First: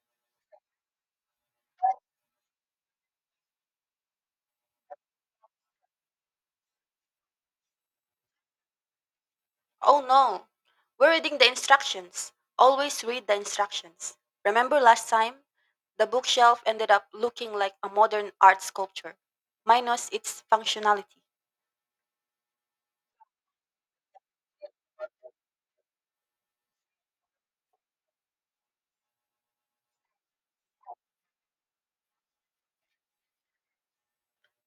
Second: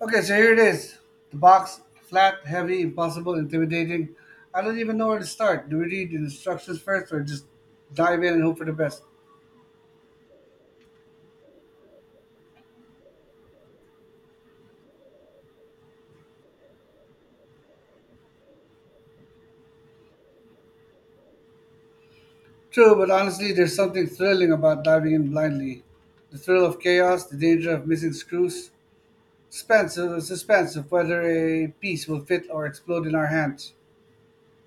Okay, so here it is. The box, flat, heavy, impossible, intimidating. I don't even know where to start. Do we read the instructions first or just dive in and hope for the best? Oh no, we're reading the instructions. Always read the instructions. Remember last time? The bookshelf ended up looking like a modern art sculpture, minus its functionality. True, but honestly, there's something thrilling about diving in blindly. The thrill of chaos, the danger of missing screws, suspense of whether a piece will fit or explode in our hands.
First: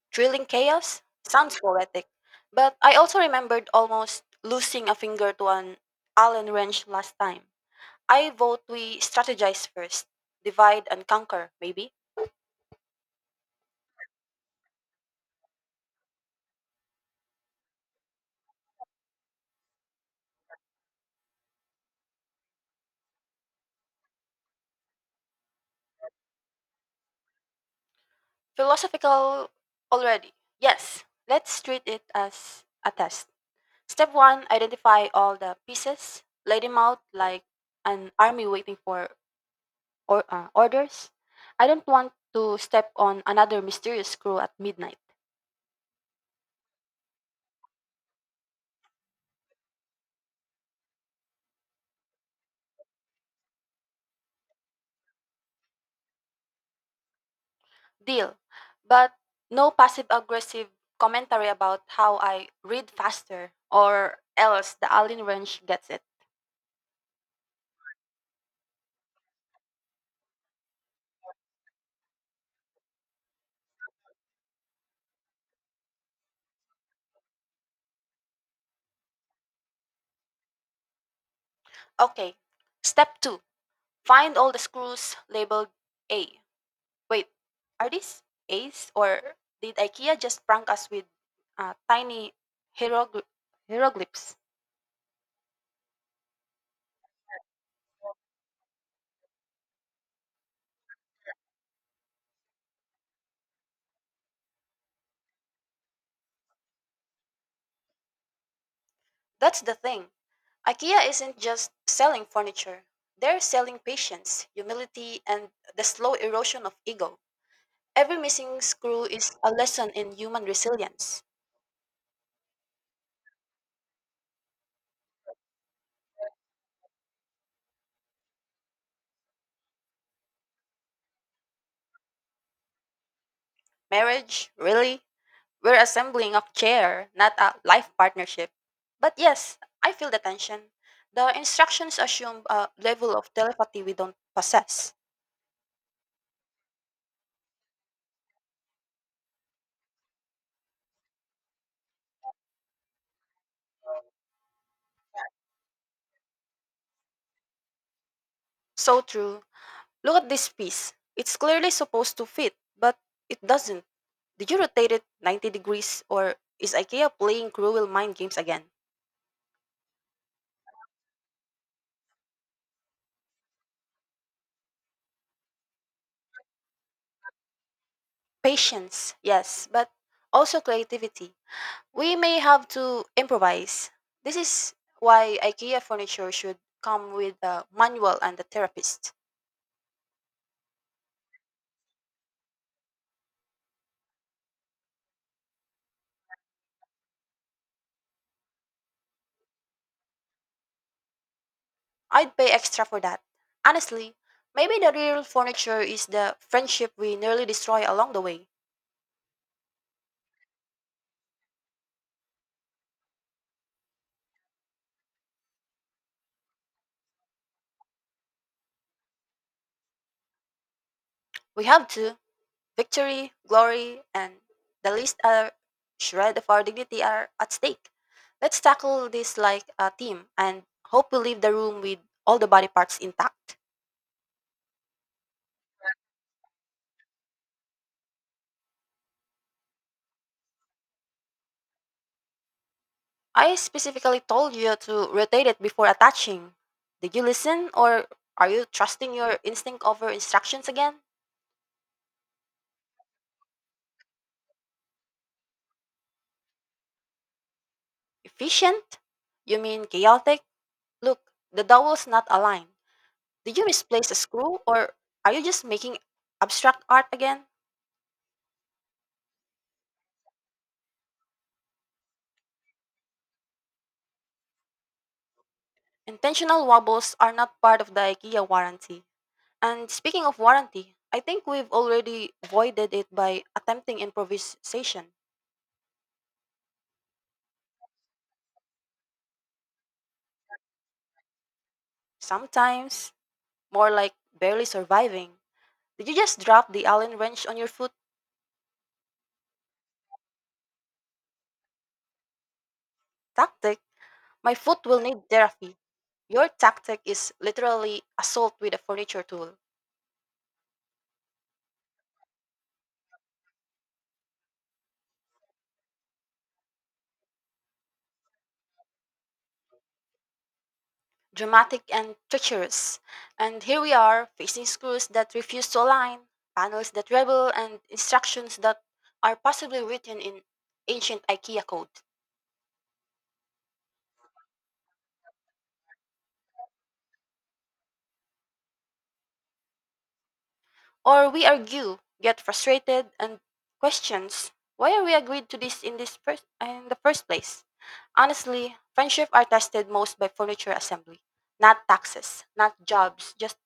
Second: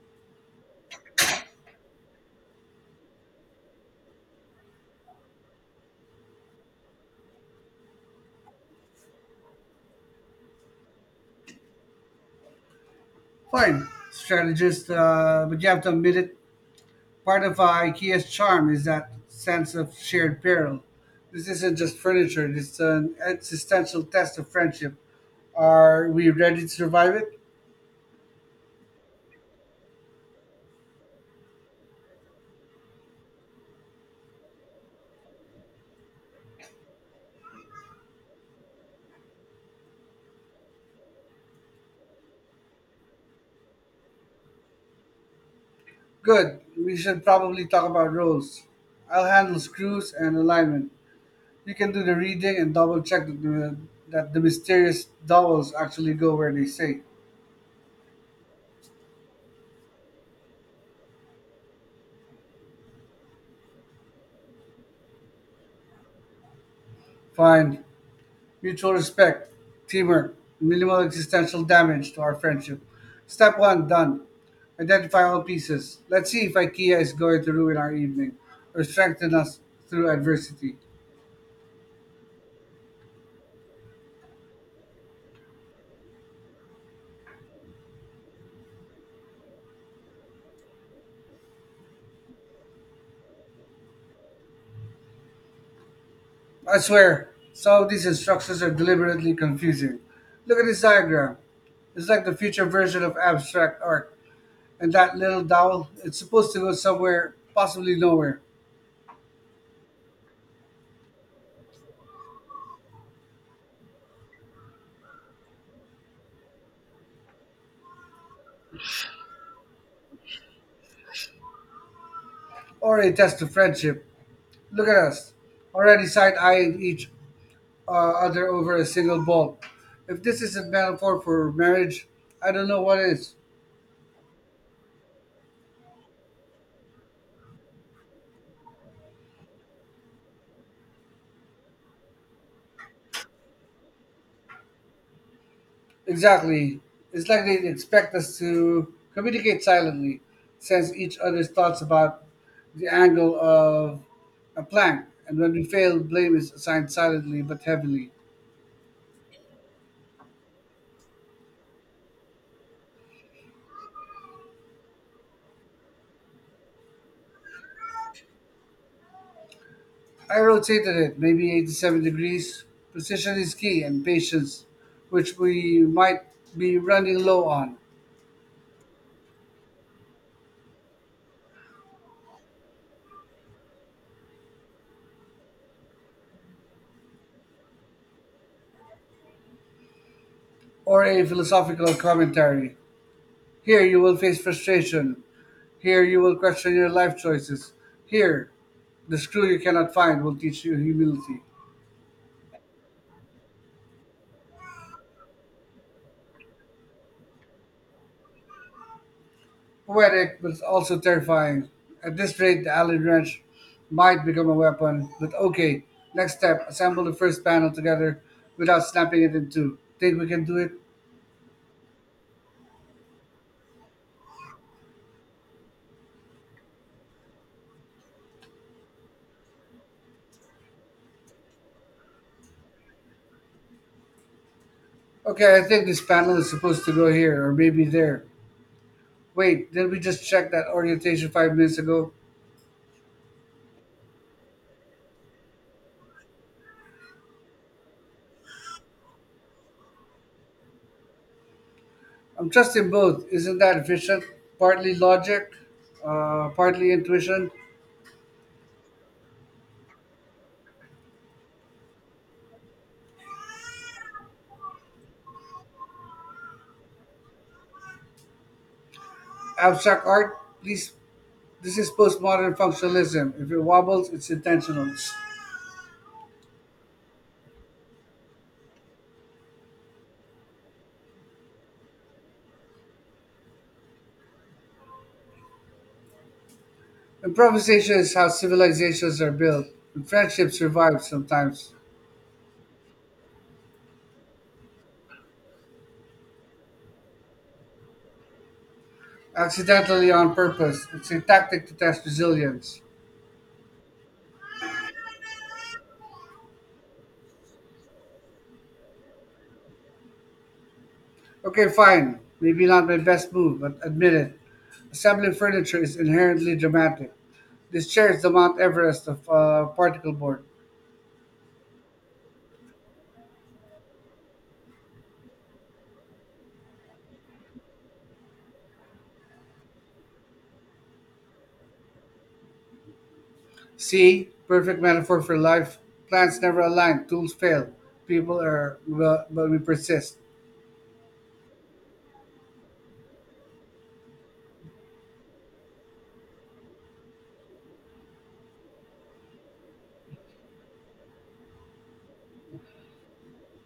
Drilling chaos? Sounds poetic. But I also remembered almost losing a finger to an Allen wrench last time. I vote we strategize first, divide and conquer, maybe. Fine, strategist, but you have to admit it. Part of IKEA's charm is that sense of shared peril. This isn't just furniture; it's an existential test of friendship. Are we ready to survive it? Philosophical already. Yes, let's treat it as a test. Step one, identify all the pieces. Lay them out like an army waiting for orders. I don't want to step on another mysterious crew at midnight. Good. We should probably talk about roles. I'll handle screws and alignment. You can do the reading and double check that the mysterious dowels actually go where they say. Deal. But no passive aggressive commentary about how I read faster or else the alien wrench gets it. Fine. Mutual respect, teamwork, and minimal existential damage to our friendship. Step one done. Identify all pieces. Let's see if IKEA is going to ruin our evening or strengthen us through adversity. Okay. Step two, find all the screws labeled A. Wait, are these Ace or did IKEA just prank us with tiny hierogly- hieroglyphs? I swear, some of these instructions are deliberately confusing. Look at this diagram. It's like the future version of abstract art. And that little dowel, it's supposed to go somewhere, possibly nowhere. That's the thing. IKEA isn't just selling furniture. They're selling patience, humility, and the slow erosion of ego. Every missing screw is a lesson in human resilience. Or a test of friendship. Look at us, already side eyeing each other over a single ball. If this is a metaphor for marriage, I don't know what is. Marriage, really? We're assembling a chair, not a life partnership. But yes, I feel the tension. The instructions assume a level of telepathy we don't possess. Exactly. It's like they expect us to communicate silently, sense each other's thoughts about the angle of a plank, and when we fail, blame is assigned silently but heavily. So true. Look at this piece. It's clearly supposed to fit, but it doesn't. Did you rotate it 90 degrees or is IKEA playing cruel mind games again? I rotated it, maybe 87 degrees. Precision is key, and patience, which we might be running low on. Patience, yes, but also creativity. We may have to improvise. This is why IKEA furniture should come with a manual and a therapist. Or a philosophical commentary. Here you will face frustration. Here you will question your life choices. Here, the screw you cannot find will teach you humility. I'd pay extra for that. Honestly, maybe the real furniture is the friendship we nearly destroy along the way. Poetic, but also terrifying. At this rate, the Allen wrench might become a weapon, but okay. Next step, assemble the first panel together without snapping it in two. Think we can do it? We have to. Victory, glory, and the least shred of our dignity are at stake. Let's tackle this like a team and hope we leave the room with all the body parts intact. Okay, I think this panel is supposed to go here, or maybe there. Wait, did we just check that orientation 5 minutes ago? I specifically told you to rotate it before attaching. Did you listen or are you trusting your instinct over instructions again? I'm trusting both. Isn't that efficient? Partly logic, partly intuition. Efficient? You mean chaotic? Look, the dowel's not aligned. Did you misplace a screw or are you just making abstract art again? Abstract art, please. This is postmodern functionalism. If it wobbles, it's intentional. Intentional wobbles are not part of the IKEA warranty. And speaking of warranty, I think we've already voided it by attempting improvisation. Improvisation is how civilizations are built, and friendships survive sometimes, Sometimes, more like barely surviving. Did you just drop the Allen wrench on your foot? accidentally on purpose. It's a tactic to test resilience. Tactic. My foot will need therapy. Your tactic is literally assault with a furniture tool. Okay, fine. Maybe not my best move, but admit it. Assembling furniture is inherently dramatic. This chair is the Mount Everest of particle board. Dramatic and treacherous. And here we are, facing screws that refuse to align, panels that rebel, and instructions that are possibly written in ancient IKEA code. See, perfect metaphor for life. Plans never align, tools fail. People are, well, but we persist. Or we argue, get frustrated, and questions why are we agreed to this in this first in the first place? Honestly, friendships are tested most by furniture assembly, not taxes, not jobs, just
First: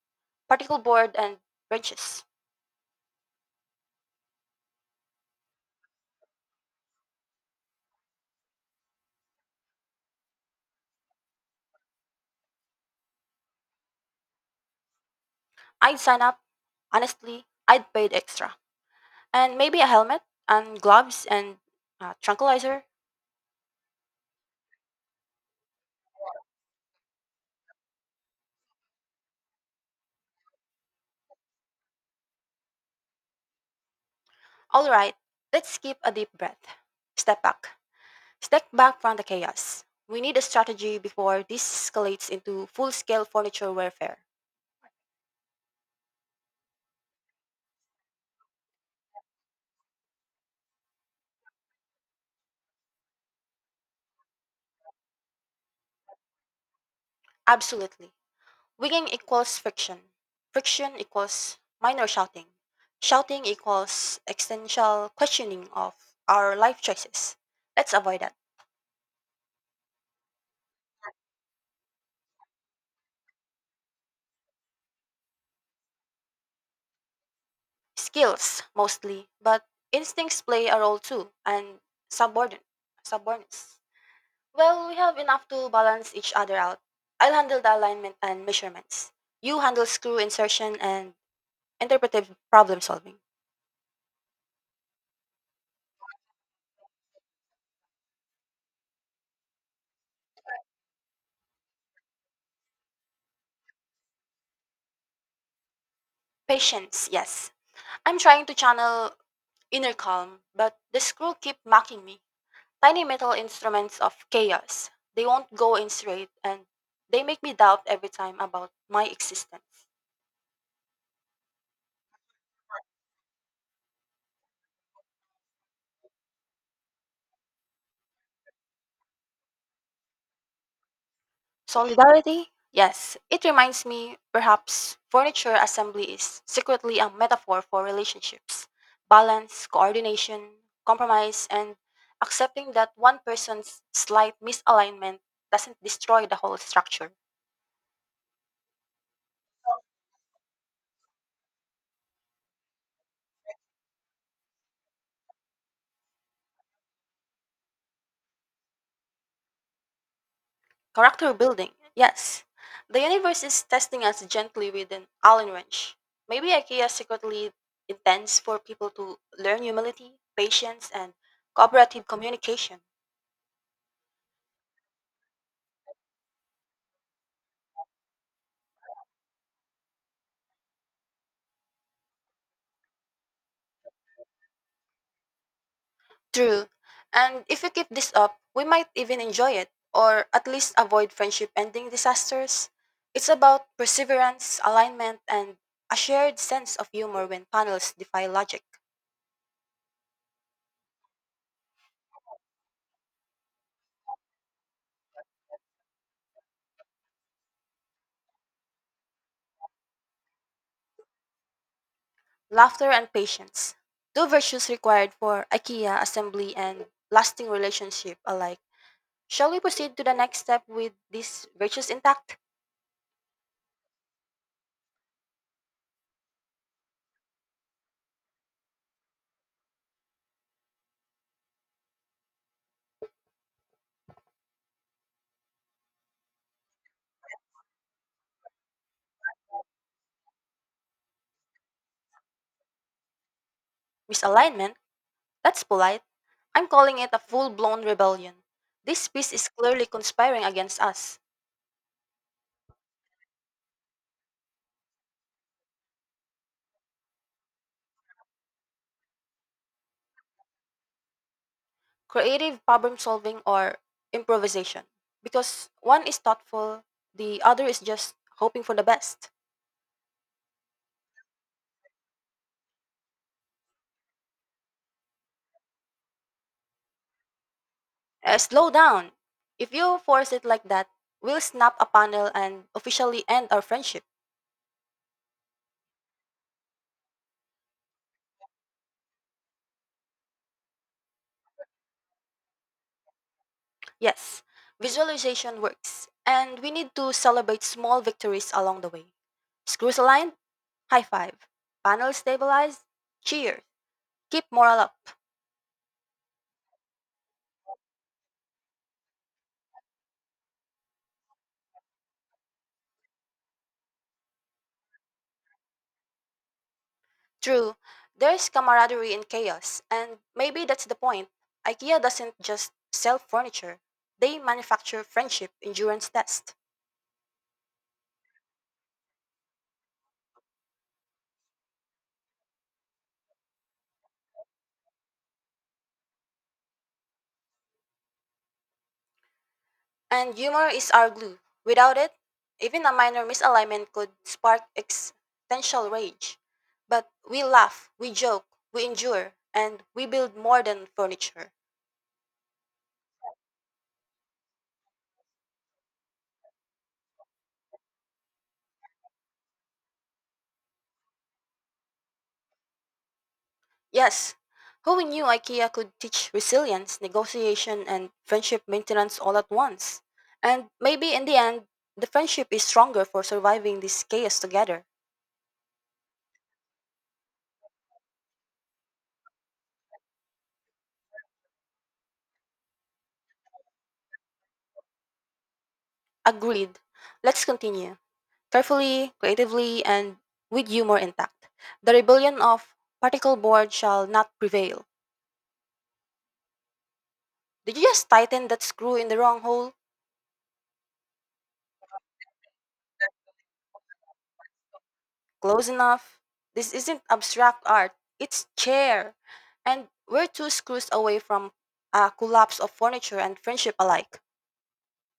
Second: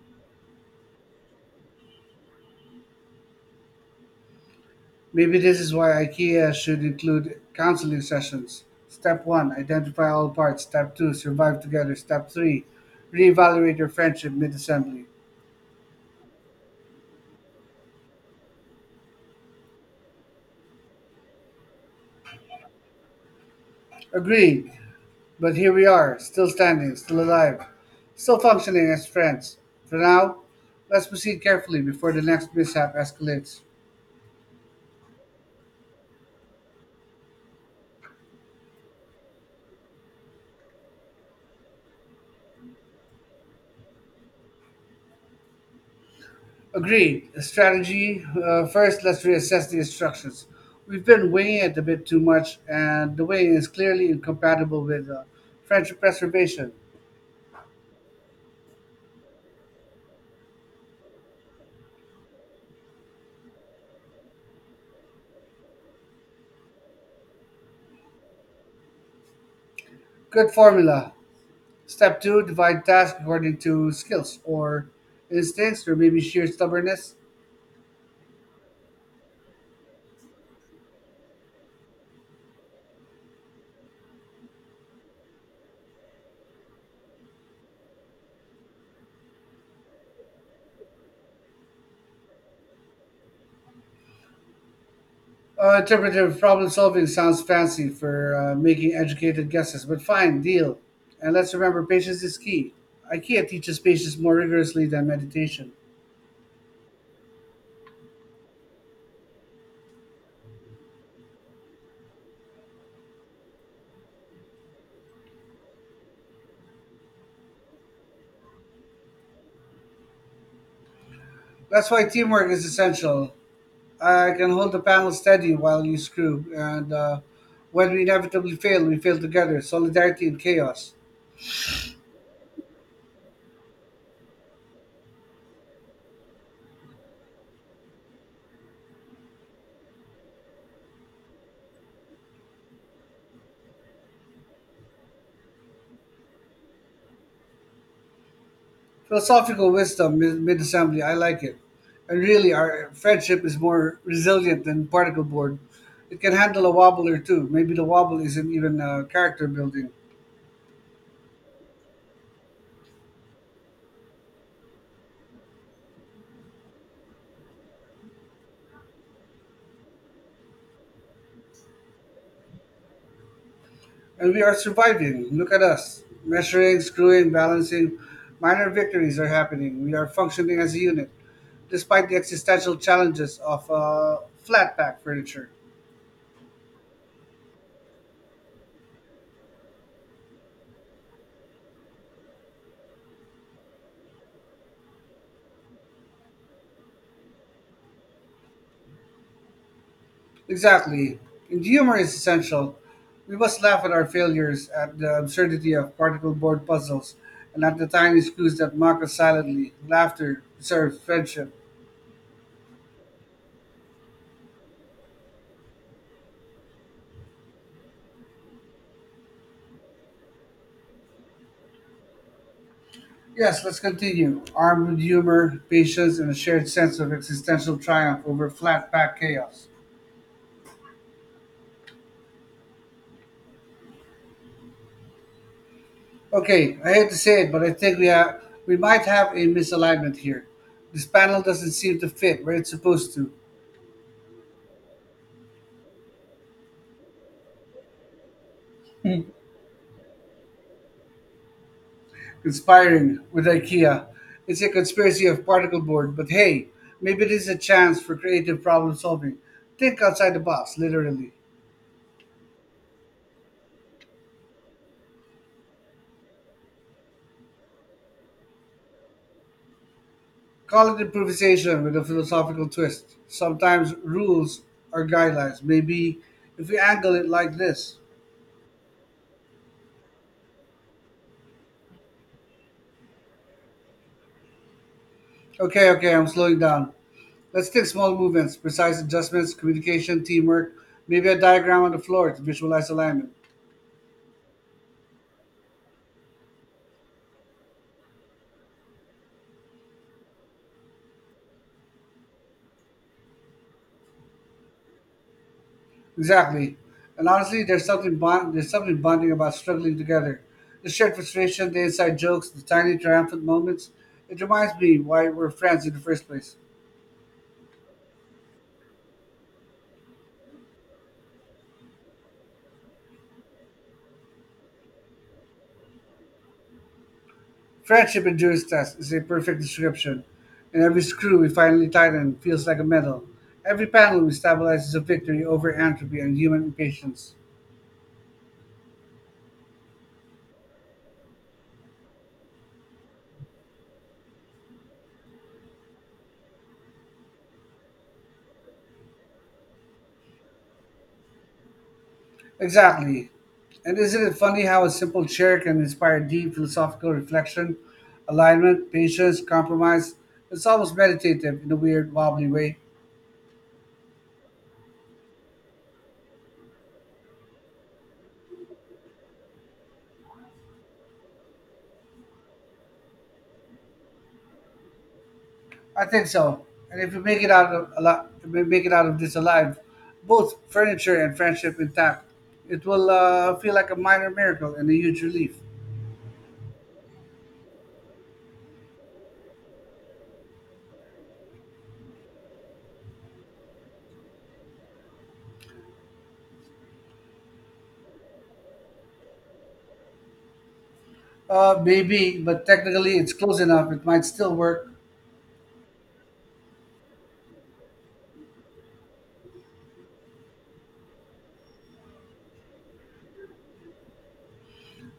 particle board and wrenches. Maybe this is why IKEA should include counseling sessions. Step 1 Identify all parts. Step 2 Survive together. Step 3 Reevaluate your friendship mid assembly. I'd sign up. Honestly, I'd pay the extra, and maybe a helmet and gloves and tranquilizer. Agreed, but here we are, still standing, still alive, still functioning as friends. For now, let's proceed carefully before the next mishap escalates. All right, let's keep a deep breath. Step back. Step back from the chaos. We need a strategy before this escalates into full scale furniture warfare. Agreed. The strategy, first, let's reassess the instructions. We've been winging it a bit too much, and the wing is clearly incompatible with friendship preservation. Absolutely. Wigging equals friction. Friction equals minor shouting. Shouting equals existential questioning of our life choices. Let's avoid that. Good formula. Step two, divide tasks according to skills or instincts or maybe sheer stubbornness. Skills, mostly, but instincts play a role too, and subordinate. subordinates. Well, we have enough to balance each other out. I'll handle the alignment and measurements. You handle screw insertion and interpretive problem solving. Interpretive problem solving sounds fancy for making educated guesses, but fine, deal. And let's remember patience is key. IKEA teaches patience more rigorously than meditation. Patience, yes. I'm trying to channel inner calm, but the screw keep mocking me. Tiny metal instruments of chaos. They won't go in straight and they make me doubt every time about my existence. That's why teamwork is essential. I can hold the panel steady while you screw, and when we inevitably fail, we fail together. Solidarity and chaos. Solidarity? Yes, it reminds me perhaps furniture assembly is secretly a metaphor for relationships, balance, coordination, compromise, and accepting that one person's slight misalignment doesn't destroy the whole structure. Philosophical wisdom mid assembly, I like it. And really, our friendship is more resilient than particle board. It can handle a wobble or two. Maybe the wobble isn't even character building. Character building? Yes. The universe is testing us gently with an Allen wrench. Maybe IKEA secretly intends for people to learn humility, patience, and cooperative communication. And we are surviving. Look at us measuring, screwing, balancing. Minor victories are happening. We are functioning as a unit, despite the existential challenges of flat pack furniture. True. And if we keep this up, we might even enjoy it, or at least avoid friendship ending disasters. It's about perseverance, alignment, and a shared sense of humor when panels defy logic, Exactly. And humor is essential. We must laugh at our failures, at the absurdity of particle board puzzles, and at the tiny screws that mock us silently. Laughter preserves friendship. laughter, and patience. Two virtues required for IKEA assembly and lasting relationship alike. Shall we proceed to the next step with these virtues intact? Yes, let's continue. Armed with humor, patience, and a shared sense of existential triumph over flat pack chaos. Okay, I hate to say it, but I think we have, we might have a misalignment here. This panel doesn't seem to fit where it's supposed to. Misalignment? That's polite. I'm calling it a full blown rebellion. This piece is clearly conspiring against us. Conspiring with IKEA. It's a conspiracy of particle board, but hey, maybe it is a chance for creative problem solving. Think outside the box, literally. Creative problem solving or improvisation, because one is thoughtful, the other is just hoping for the best. Call it improvisation with a philosophical twist. Sometimes rules are guidelines. Maybe if we angle it like this. Slow down. If you force it like that, we'll snap a panel and officially end our friendship. Okay, I'm slowing down. Let's take small movements, precise adjustments, communication, teamwork, maybe a diagram on the floor to visualize alignment. Yes, visualization works, and we need to celebrate small victories along the way. Screws aligned, high five. Panel stabilized, cheer. Keep moral up. Exactly. And honestly, there's something bonding about struggling together. The shared frustration, the inside jokes, the tiny triumphant moments. It reminds me why we're friends in the first place. True, there's camaraderie in chaos, and maybe that's the point. IKEA doesn't just sell furniture, they manufacture friendship endurance tests. Friendship endurance test is a perfect description. And every screw we finally tighten feels like a medal. Every panel we stabilize is a victory over entropy and human impatience. And humor is our glue. Without it, even a minor misalignment could spark existential rage. But we laugh, we joke, we endure, and we build more than furniture. Exactly. And isn't it funny how a simple chair can inspire deep philosophical reflection, alignment, patience, compromise? It's almost meditative in a weird, wobbly way. Yes. Who knew IKEA could teach resilience, negotiation, and friendship maintenance all at once? And maybe in the end, the friendship is stronger for surviving this chaos together. I think so. And if you make it out of this alive, both furniture and friendship intact, it will feel like a minor miracle and a huge relief. Agreed. Let's continue. Carefully, creatively, and with humor intact. The rebellion of particle board shall not prevail. Did you just tighten that screw in the wrong hole? Maybe, but technically it's close enough. It might still work. Close enough. This isn't abstract art, it's care. And we're two screws away from a collapse of furniture and friendship alike.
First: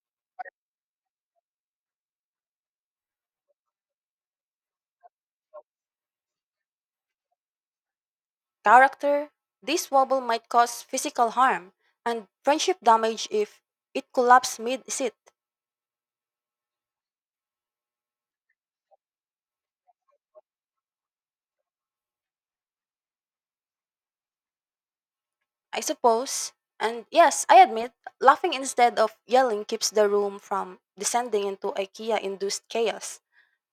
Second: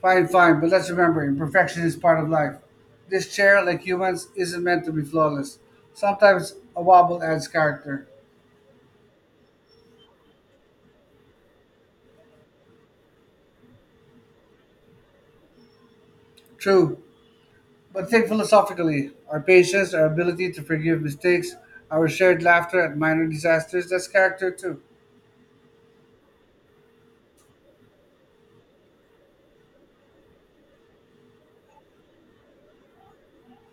Fine, but let's remember imperfection is part of life. This chair, like humans, isn't meant to be flawless. Sometimes a wobble adds character. Character, this wobble might cause physical harm and friendship damage if it collapses mid sit. True, but think philosophically. Our patience, our ability to forgive mistakes, our shared laughter at minor disasters, that's character too. I suppose. And yes, I admit, laughing instead of yelling keeps the room from descending into IKEA induced chaos.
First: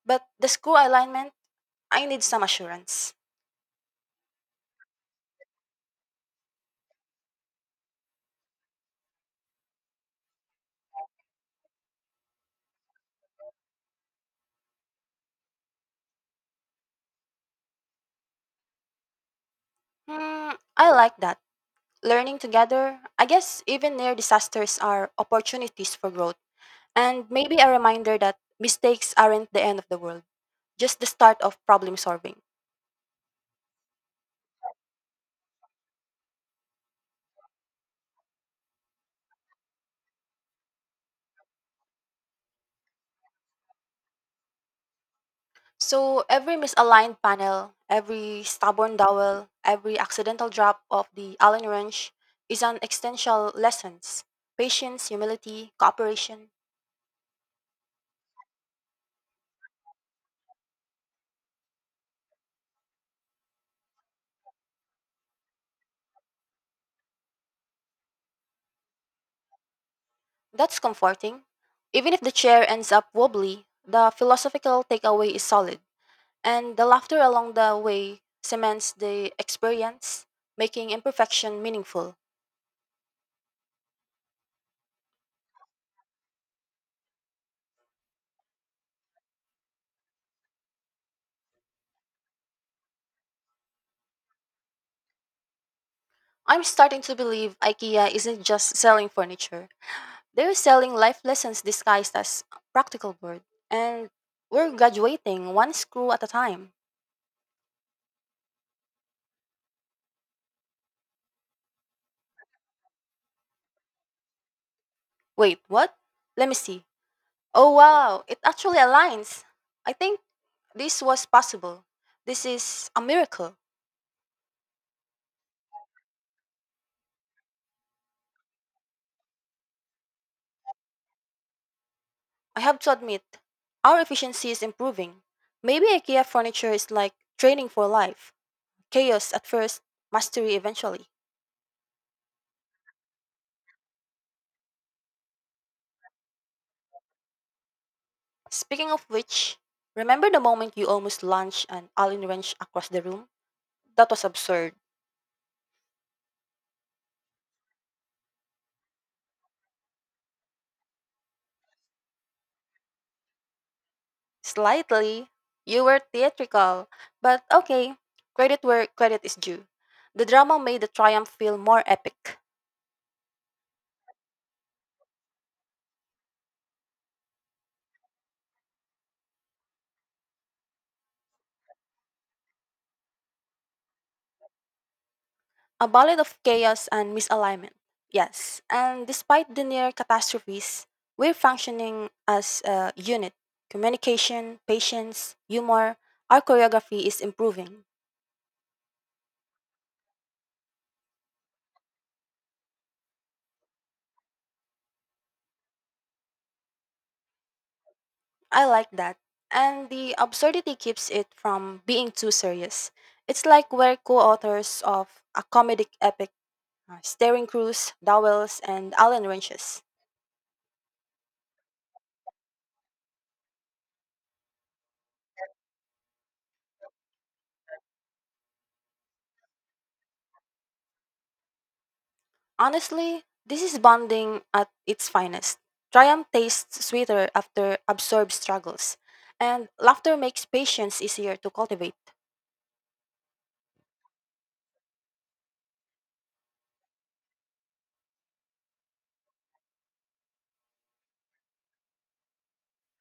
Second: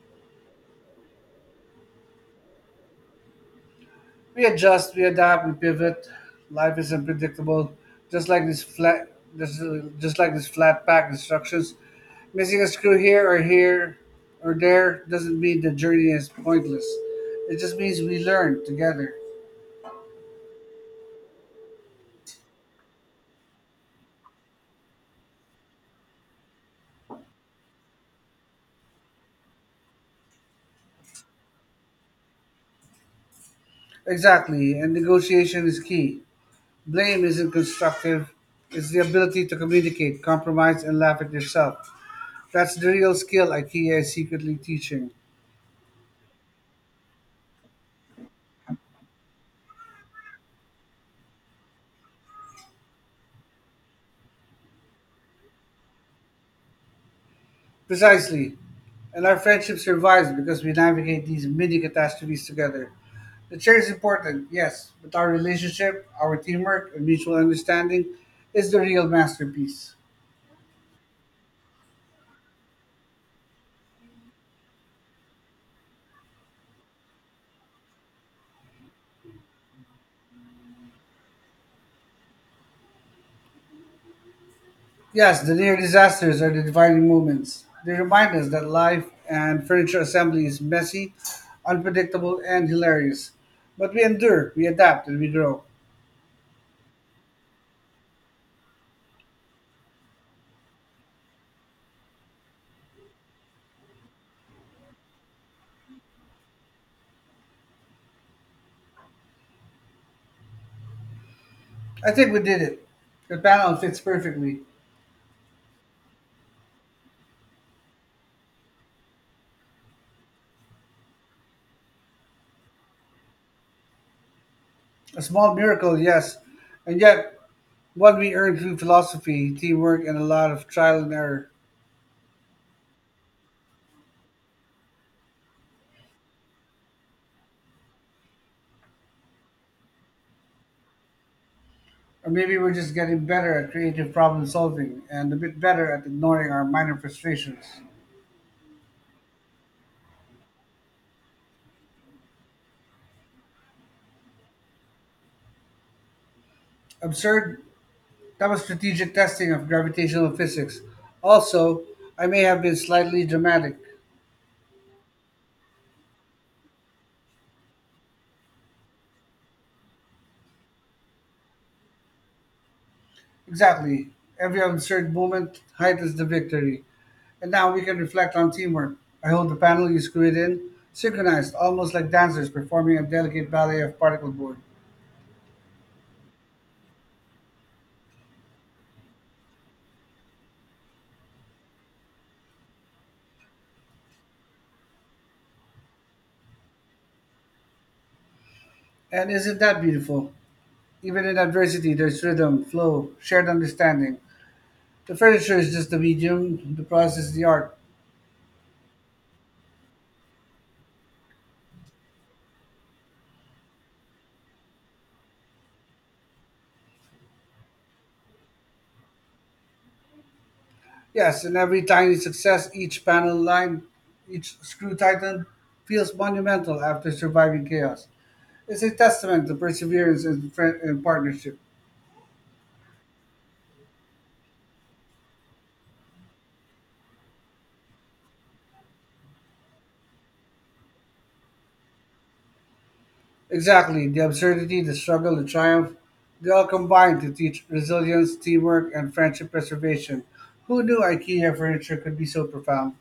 But the screw alignment, I need some assurance. We adjust, we adapt, we pivot. Life is unpredictable, just like this flat pack instructions. Missing a screw here or there doesn't mean the journey is pointless. It just means we learn together. Hmm, I like that. Learning together, I guess even near disasters are opportunities for growth. And maybe a reminder that mistakes aren't the end of the world, just the start of problem solving. Exactly, and negotiation is key. Blame isn't constructive, it's the ability to communicate, compromise, and laugh at yourself. That's the real skill IKEA is secretly teaching. So every misaligned panel, every stubborn dowel, every accidental drop of the Allen wrench is an existential lessons. Patience, humility, cooperation. Precisely. And our friendship survives because we navigate these mini catastrophes together. The chair is important, yes, but our relationship, our teamwork, and mutual understanding is the real masterpiece. That's comforting. Even if the chair ends up wobbly, the philosophical takeaway is solid. And the laughter along the way cements the experience, making imperfection meaningful. Yes, the near disasters are the defining moments. They remind us that life and furniture assembly is messy, unpredictable, and hilarious. But we endure, we adapt, and we grow. I'm starting to believe IKEA isn't just selling furniture. They're selling life lessons disguised as practical board. And we're graduating one screw at a time. I think we did it. The panel fits perfectly. Wait, what? Let me see. Oh wow, it actually aligns. I think this was possible. This is a miracle. A small miracle, yes, and yet what we earned through philosophy, teamwork, and a lot of trial and error. I have to admit, our efficiency is improving. Maybe IKEA furniture is like training for life chaos at first, mastery eventually. Or maybe we're just getting better at creative problem solving and a bit better at ignoring our minor frustrations. Speaking of which, remember the moment you almost launched an Allen wrench across the room? That was absurd. Absurd, that was strategic testing of gravitational physics. Also, I may have been slightly dramatic. Slightly. You were theatrical, but okay, credit where credit is due. The drama made the triumph feel more epic. Exactly. Every absurd moment heightens the victory. And now we can reflect on teamwork. I hold the panel you screwed in, synchronized, almost like dancers performing a delicate ballet of particle board. A ballad of chaos and misalignment. Yes, and despite the near catastrophes, we're functioning as a unit. Communication, patience, humor, our choreography is improving. And isn't that beautiful? Even in adversity, there's rhythm, flow, shared understanding. The furniture is just the medium, the process is the art. I like that. And the absurdity keeps it from being too serious. It's like we're co authors of a comedic epic, Staring Crews, Dowells, and Alan Wrenches. Yes, and every tiny success, each panel line, each screw tightened, feels monumental after surviving chaos. It's a testament to perseverance and partnership. Honestly, this is bonding at its finest. Triumph tastes sweeter after absorbed struggles, and laughter makes patience easier to cultivate. Exactly. The absurdity, the struggle, the triumph, they all combine to teach resilience, teamwork, and friendship preservation. Who knew IKEA furniture could be so profound?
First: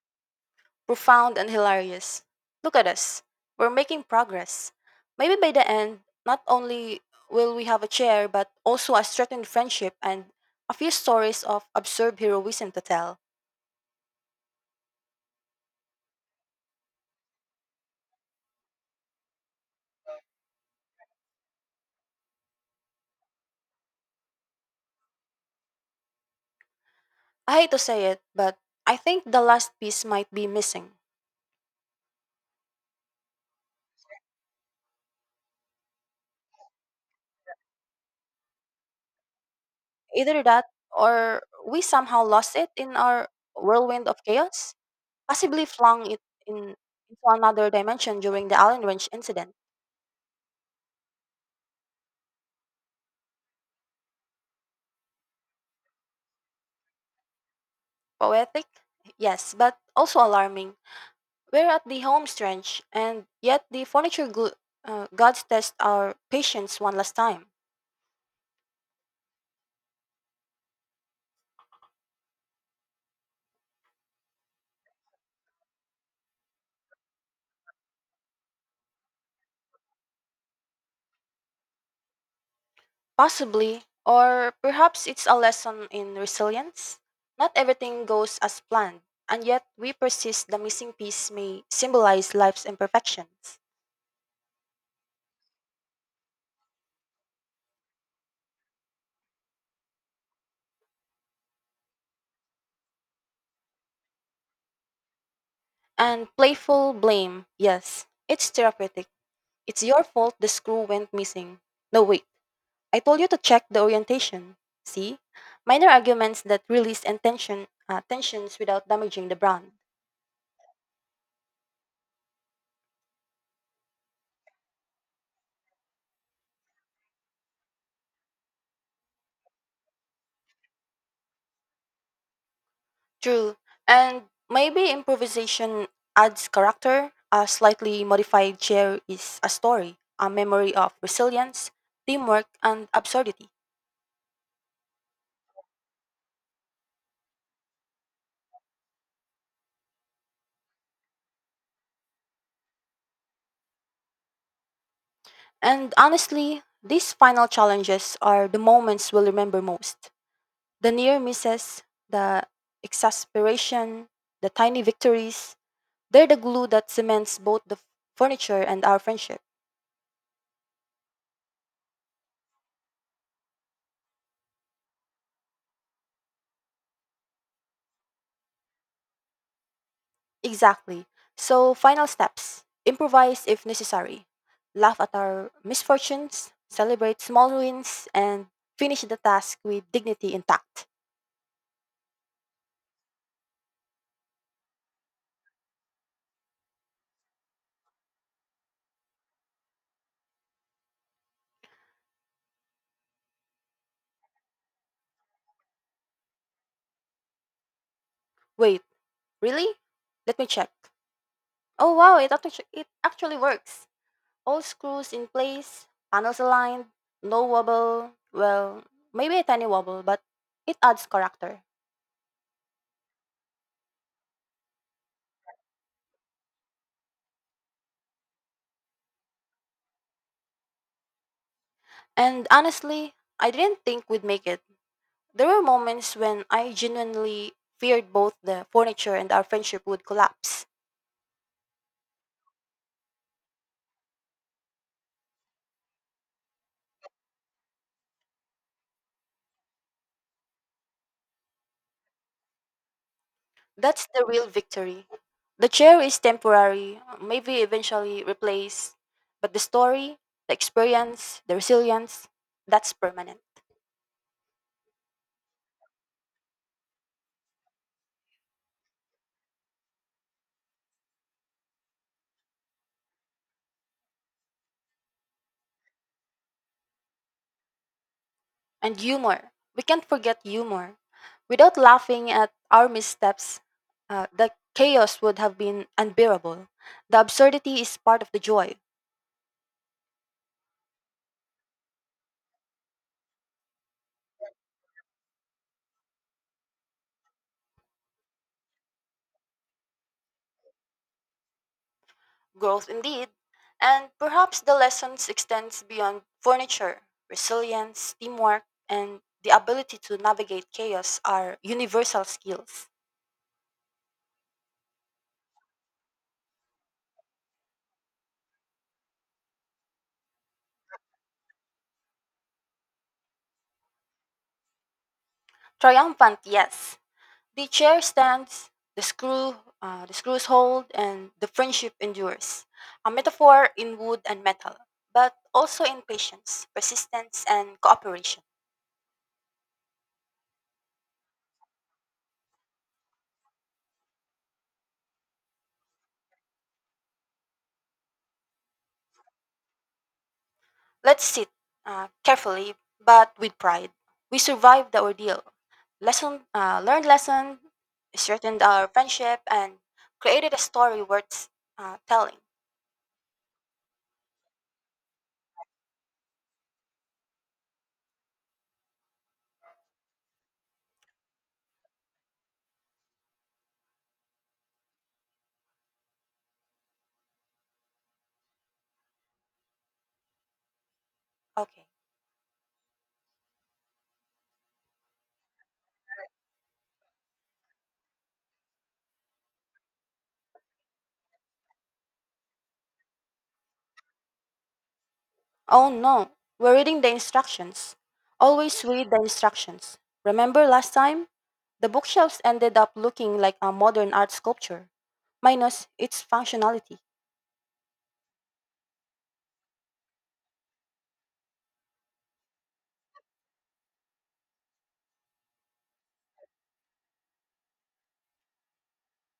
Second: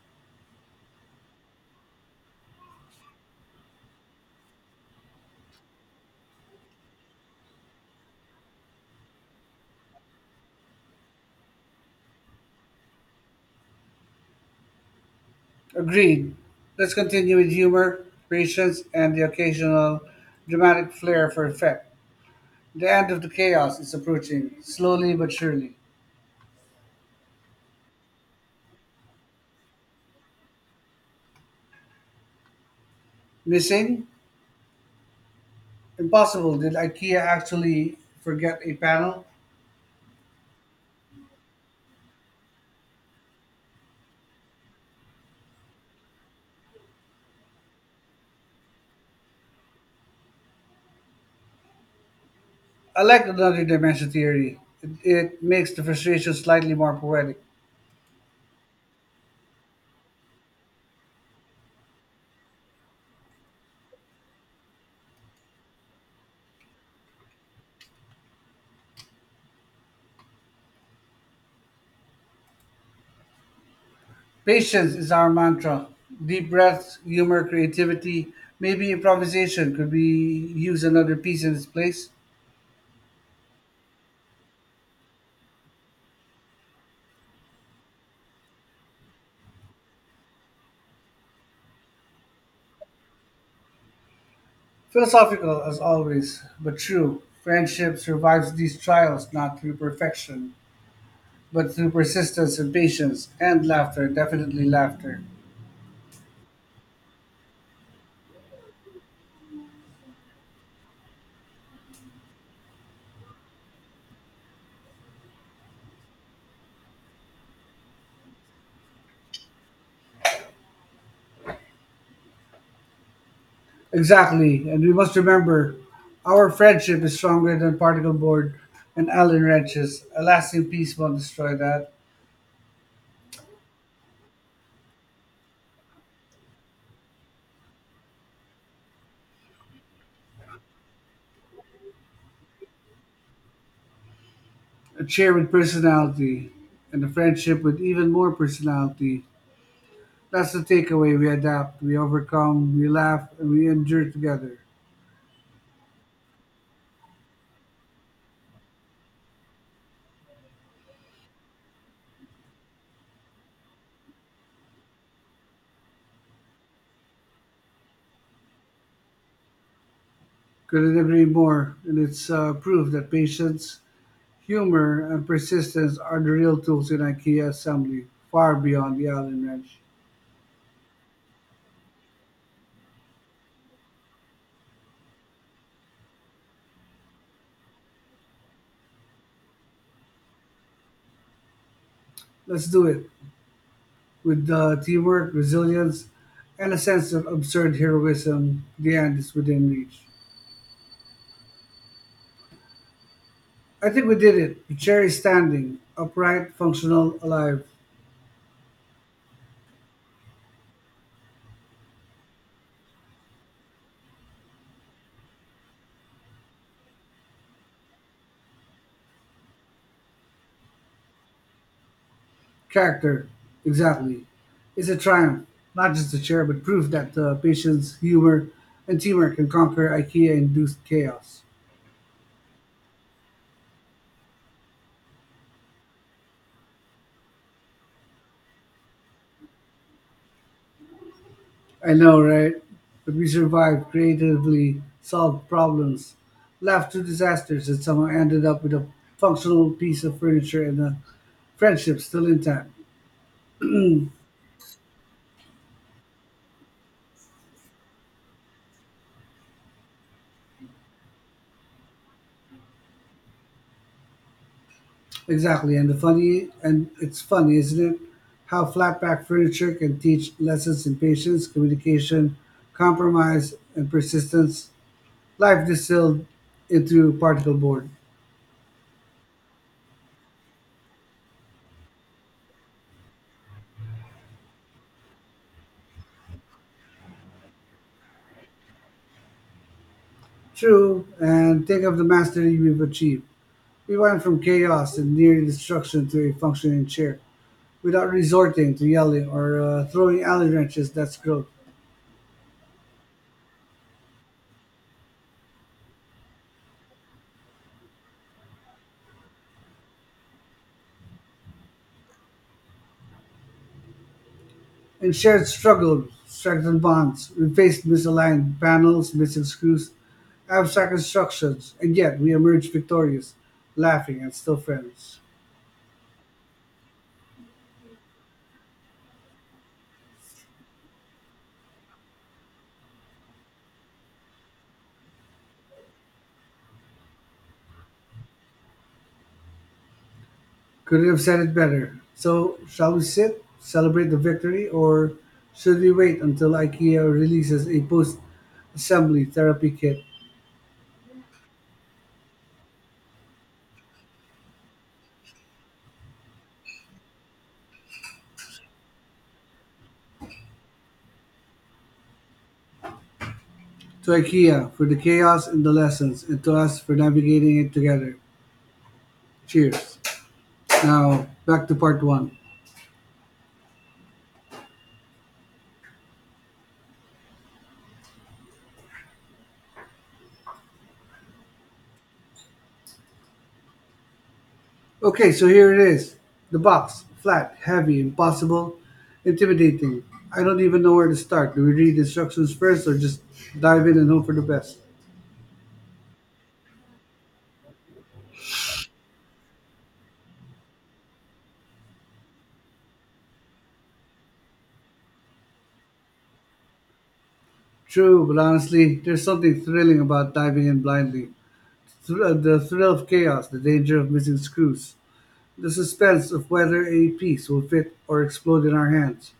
Profound and hilarious. Look at us. We're making progress. Maybe by the end, not only will we have a chair, but also a strengthened friendship and a few stories of absurd heroism to tell. Agreed. Let's continue with humor, patience, and the occasional dramatic flair for effect. The end of the chaos is approaching, slowly but surely. I hate to say it, but I think the last piece might be missing. Missing? Impossible. Did IKEA actually forget a panel? Either that or we somehow lost it in our whirlwind of chaos, possibly flung it in, into another dimension during the Allen Wrench incident. I like another dimension theory. It makes the frustration slightly more poetic. Poetic? Yes, but also alarming. We're at the home stretch, and yet the furniture gods test our patience one last time. Patience is our mantra. Deep breaths, humor, creativity, maybe improvisation. Could we use another piece in its place? Possibly, or perhaps it's a lesson in resilience. Not everything goes as planned, and yet we persist the missing piece may symbolize life's imperfections. Philosophical as always, but true. Friendship survives these trials not through perfection, but through persistence and patience and laughter, definitely laughter. And playful blame. Yes, it's therapeutic. It's your fault the screw went missing. No, wait. I told you to check the orientation. See? Minor arguments that release and tensions without damaging the brand. Exactly, and we must remember our friendship is stronger than particle board and Allen wrenches. A lasting peace won't destroy that. True. And maybe improvisation adds character. A slightly modified chair is a story, a memory of resilience, teamwork, and absurdity. A chair with personality and a friendship with even more personality. That's the takeaway. We adapt, we overcome, we laugh, and we endure together. And honestly, these final challenges are the moments we'll remember most. The near misses, the exasperation, the tiny victories, they're the glue that cements both the furniture and our friendship. Couldn't agree more, and it's proof that patience, humor, and persistence are the real tools in IKEA assembly, far beyond the Allen wrench. Exactly. So, final steps improvise if necessary, laugh at our misfortunes, celebrate small wins, and finish the task with dignity intact. Let's do it with teamwork, resilience, and a sense of absurd heroism. The end is within reach. I think we did it. The chair is standing, upright, functional, alive. Wait, really? Let me check. Oh wow, it actually works. All screws in place, panels aligned, no wobble. Well, maybe a tiny wobble, but it adds character. Character, exactly, is a triumph, not just a chair, but proof that patience, humor, and teamwork can conquer IKEA-induced chaos. And honestly, I didn't think we'd make it. There were moments when I genuinely feared both the furniture and our friendship would collapse. I know, right? But we survived creatively, solved problems, laughed through disasters, and somehow ended up with a functional piece of furniture and a friendship still intact. That's the real victory. The chair is temporary, maybe eventually replaced, but the story, the experience, the resilience, that's permanent. Exactly, and the funny and it's funny, isn't it? How flatback furniture can teach lessons in patience, communication, compromise, and persistence. Life distilled into particle board. And humor. We can't forget humor. Without laughing at our missteps, the chaos would have been unbearable. The absurdity is part of the joy, True, and think of the mastery we've achieved. We went from chaos and near destruction to a functioning chair without resorting to yelling or throwing alley wrenches. That's growth. growth indeed. And perhaps the lessons extends beyond furniture. Resilience, teamwork, and the ability to navigate chaos are universal skills. And shared struggle, strengthened bonds, replaced misaligned panels, missing screws, abstract instructions, and yet we emerged victorious, laughing and still friends. Triumphant, yes, the chair stands, the screw, the screws hold, and the friendship endures. A metaphor in wood and metal, but also in patience, persistence, and cooperation. Could have said it better. So, shall we sit, celebrate the victory, or should we wait until IKEA releases a post assembly therapy kit? Let's sit carefully, but with pride. We survived the ordeal. Learned lesson, strengthened our friendship, and created a story worth telling. To IKEA for the chaos and the lessons, and to us for navigating it together. Cheers. Now, back to part one. Okay. Okay, so here it is. The box. Flat, heavy, impossible, intimidating. I don't even know where to start. Do we read instructions first or just dive in and hope for the best? Oh no, we're reading the instructions. Always read the instructions. Remember last time? The bookshelves ended up looking like a modern art sculpture, minus its functionality. True, but honestly, there's something thrilling about diving in blindly. The thrill of chaos, the danger of missing screws, the suspense of whether a piece will fit or explode in our hands.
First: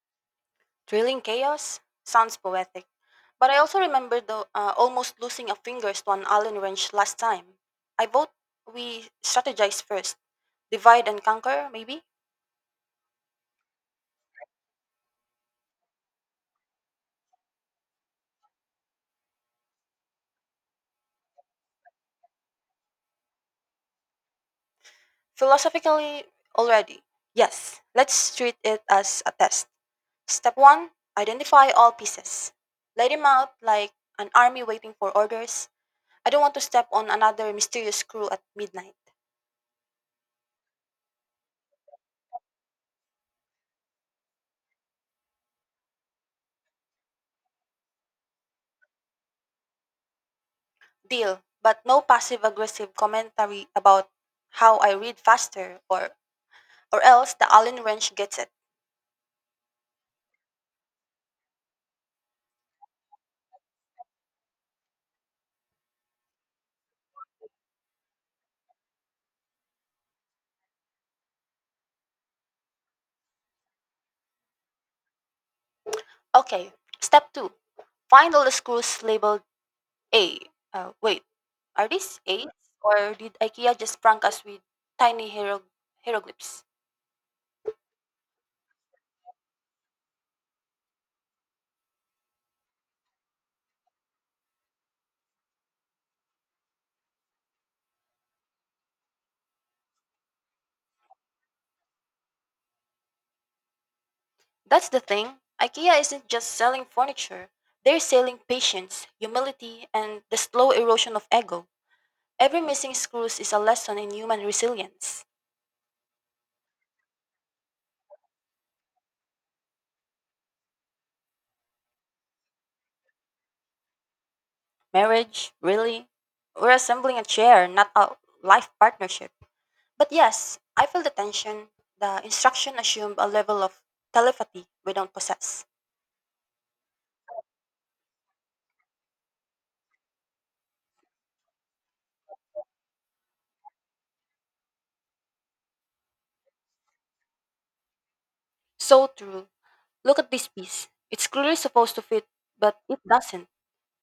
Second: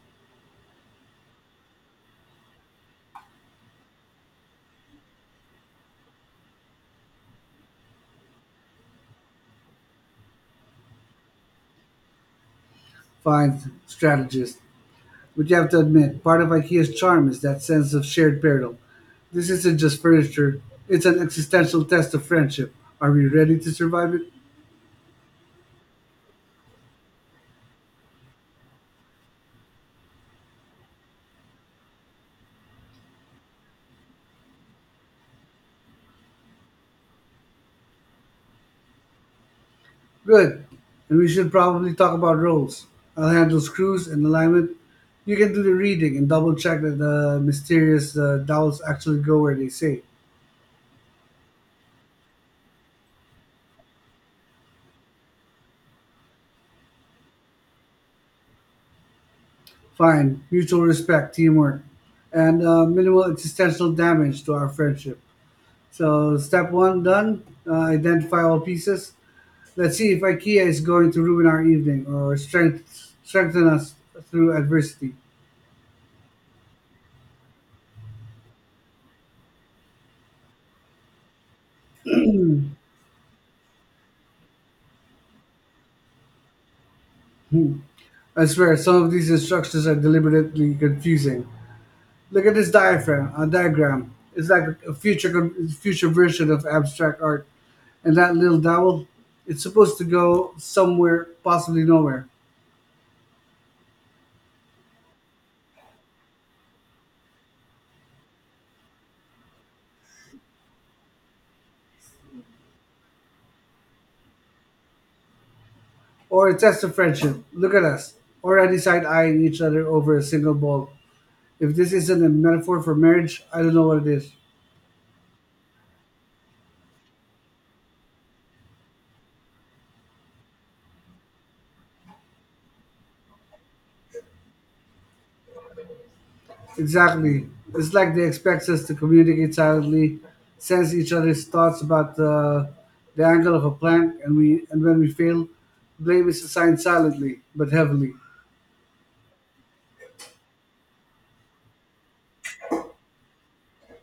Thrilling chaos? Sounds poetic. But I also remember almost losing a fingers to an Allen wrench last time. I vote we strategize first. Divide and conquer, maybe? Fine, strategist. But you have to admit, part of IKEA's charm is that sense of shared peril. This isn't just furniture, it's an existential test of friendship. Are we ready to survive it? Philosophically, already. Yes, let's treat it as a test. Step one, identify all pieces. Lay them out like an army waiting for orders. I don't want to step on another mysterious crew at midnight. Good. And we should probably talk about roles. I'll handle screws and alignment. You can do the reading and double check that the mysterious dowels actually go where they say. Deal, but no passive aggressive commentary about how I read faster or else the Allen wrench gets it. Fine. Mutual respect, teamwork, and minimal existential damage to our friendship. So, step one done. Identify all pieces. Let's see if IKEA is going to ruin our evening or strengthen us through adversity. Okay, step two, find all the screws labeled A. Wait, are these A's or did IKEA just prank us with tiny hieroglyphs? I swear, some of these instructions are deliberately confusing. Look at this diagram. It's like a future version of abstract art. And that little dowel, it's supposed to go somewhere, possibly nowhere. That's the thing. IKEA isn't just selling furniture. They're selling patience, humility, and the slow erosion of ego. Every missing screw is a lesson in human resilience. Or a test of friendship. Look at us, already side eyeing each other over a single ball. If this isn't a metaphor for marriage, I don't know what it is. Marriage, really? We're assembling a chair, not a life partnership. But yes, I feel the tension. The instruction assumed a level of telepathy we don't possess. Exactly. It's like they expect us to communicate silently, sense each other's thoughts about the angle of a plank, and when we fail, blame is assigned silently but heavily. So true. Look at this piece. It's clearly supposed to fit, but it doesn't.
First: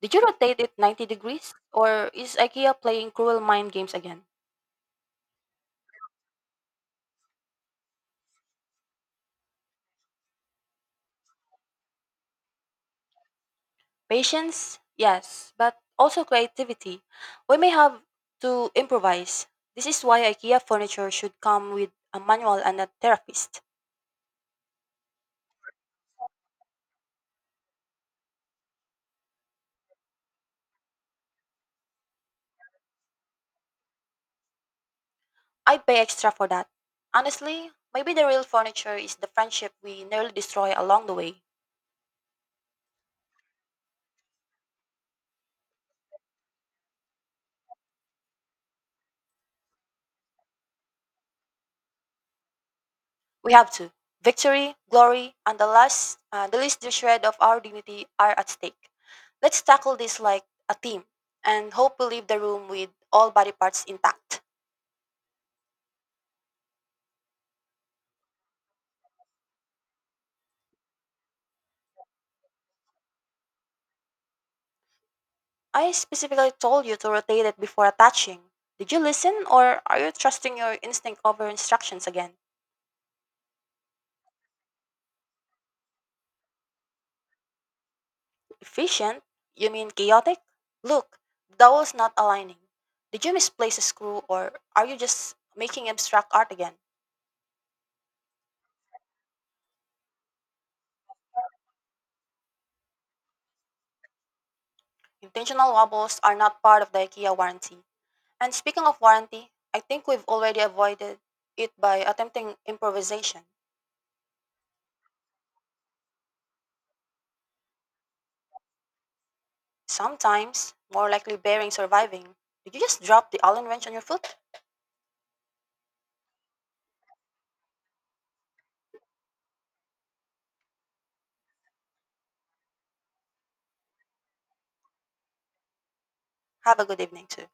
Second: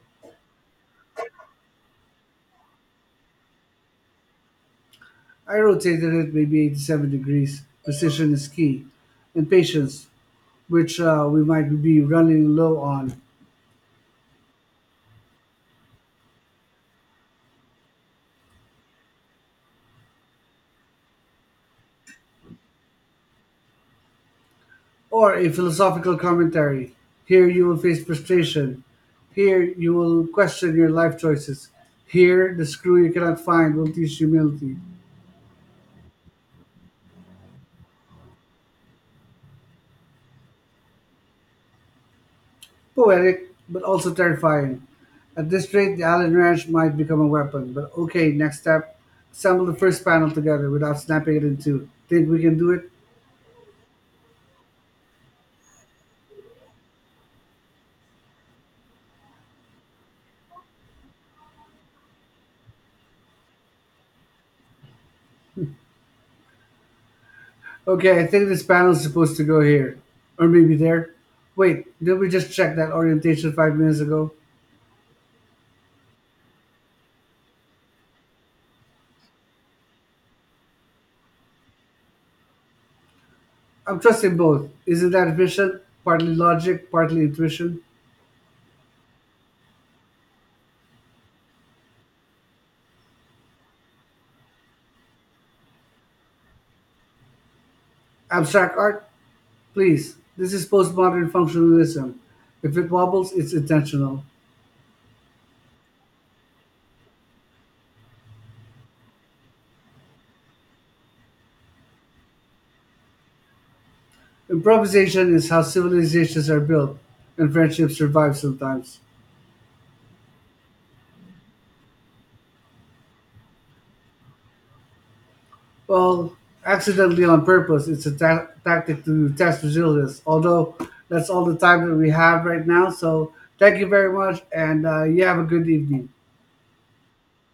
Did you rotate it 90 degrees? Or is IKEA playing cruel mind games again? I rotated it maybe 87 degrees. Precision is key, and patience, which we might be running low on. Patience, yes, but also creativity. We may have to improvise. This is why IKEA furniture should come with a manual and a therapist. Or a philosophical commentary. Here you will face frustration. Here you will question your life choices. Here the screw you cannot find will teach humility. I'd pay extra for that. Honestly, maybe the real furniture is the friendship we nearly destroy along the way. Poetic, but also terrifying. At this rate, the Allen wrench might become a weapon. But okay, next step, assemble the first panel together without snapping it in two. Think we can do it? We have to. Victory, glory, and the least shred of our dignity are at stake. Let's tackle this like a team, and hope we leave the room with all body parts intact. Okay, I think this panel is supposed to go here. Or maybe there. Wait, did we just check that orientation 5 minutes ago? I specifically told you to rotate it before attaching. Did you listen, or are you trusting your instinct over instructions again? I'm trusting both. Isn't that vision? Partly logic, partly intuition. Efficient? You mean chaotic? Look, the dowel's not aligning. Did you misplace a screw, or are you just making abstract art again? Abstract art? Please. This is postmodern functionalism. If it wobbles, it's intentional. Intentional wobbles are not part of the IKEA warranty. And speaking of warranty, I think we've already avoided it by attempting improvisation. Improvisation is how civilizations are built, and friendships survive sometimes. Sometimes, more likely bearing surviving. Did you just drop the Allen wrench on your foot? Well, accidentally on purpose, it's a tactic to test resilience. Although that's all the time that we have right now. So thank you very much, and you have a good evening. Have a good evening too.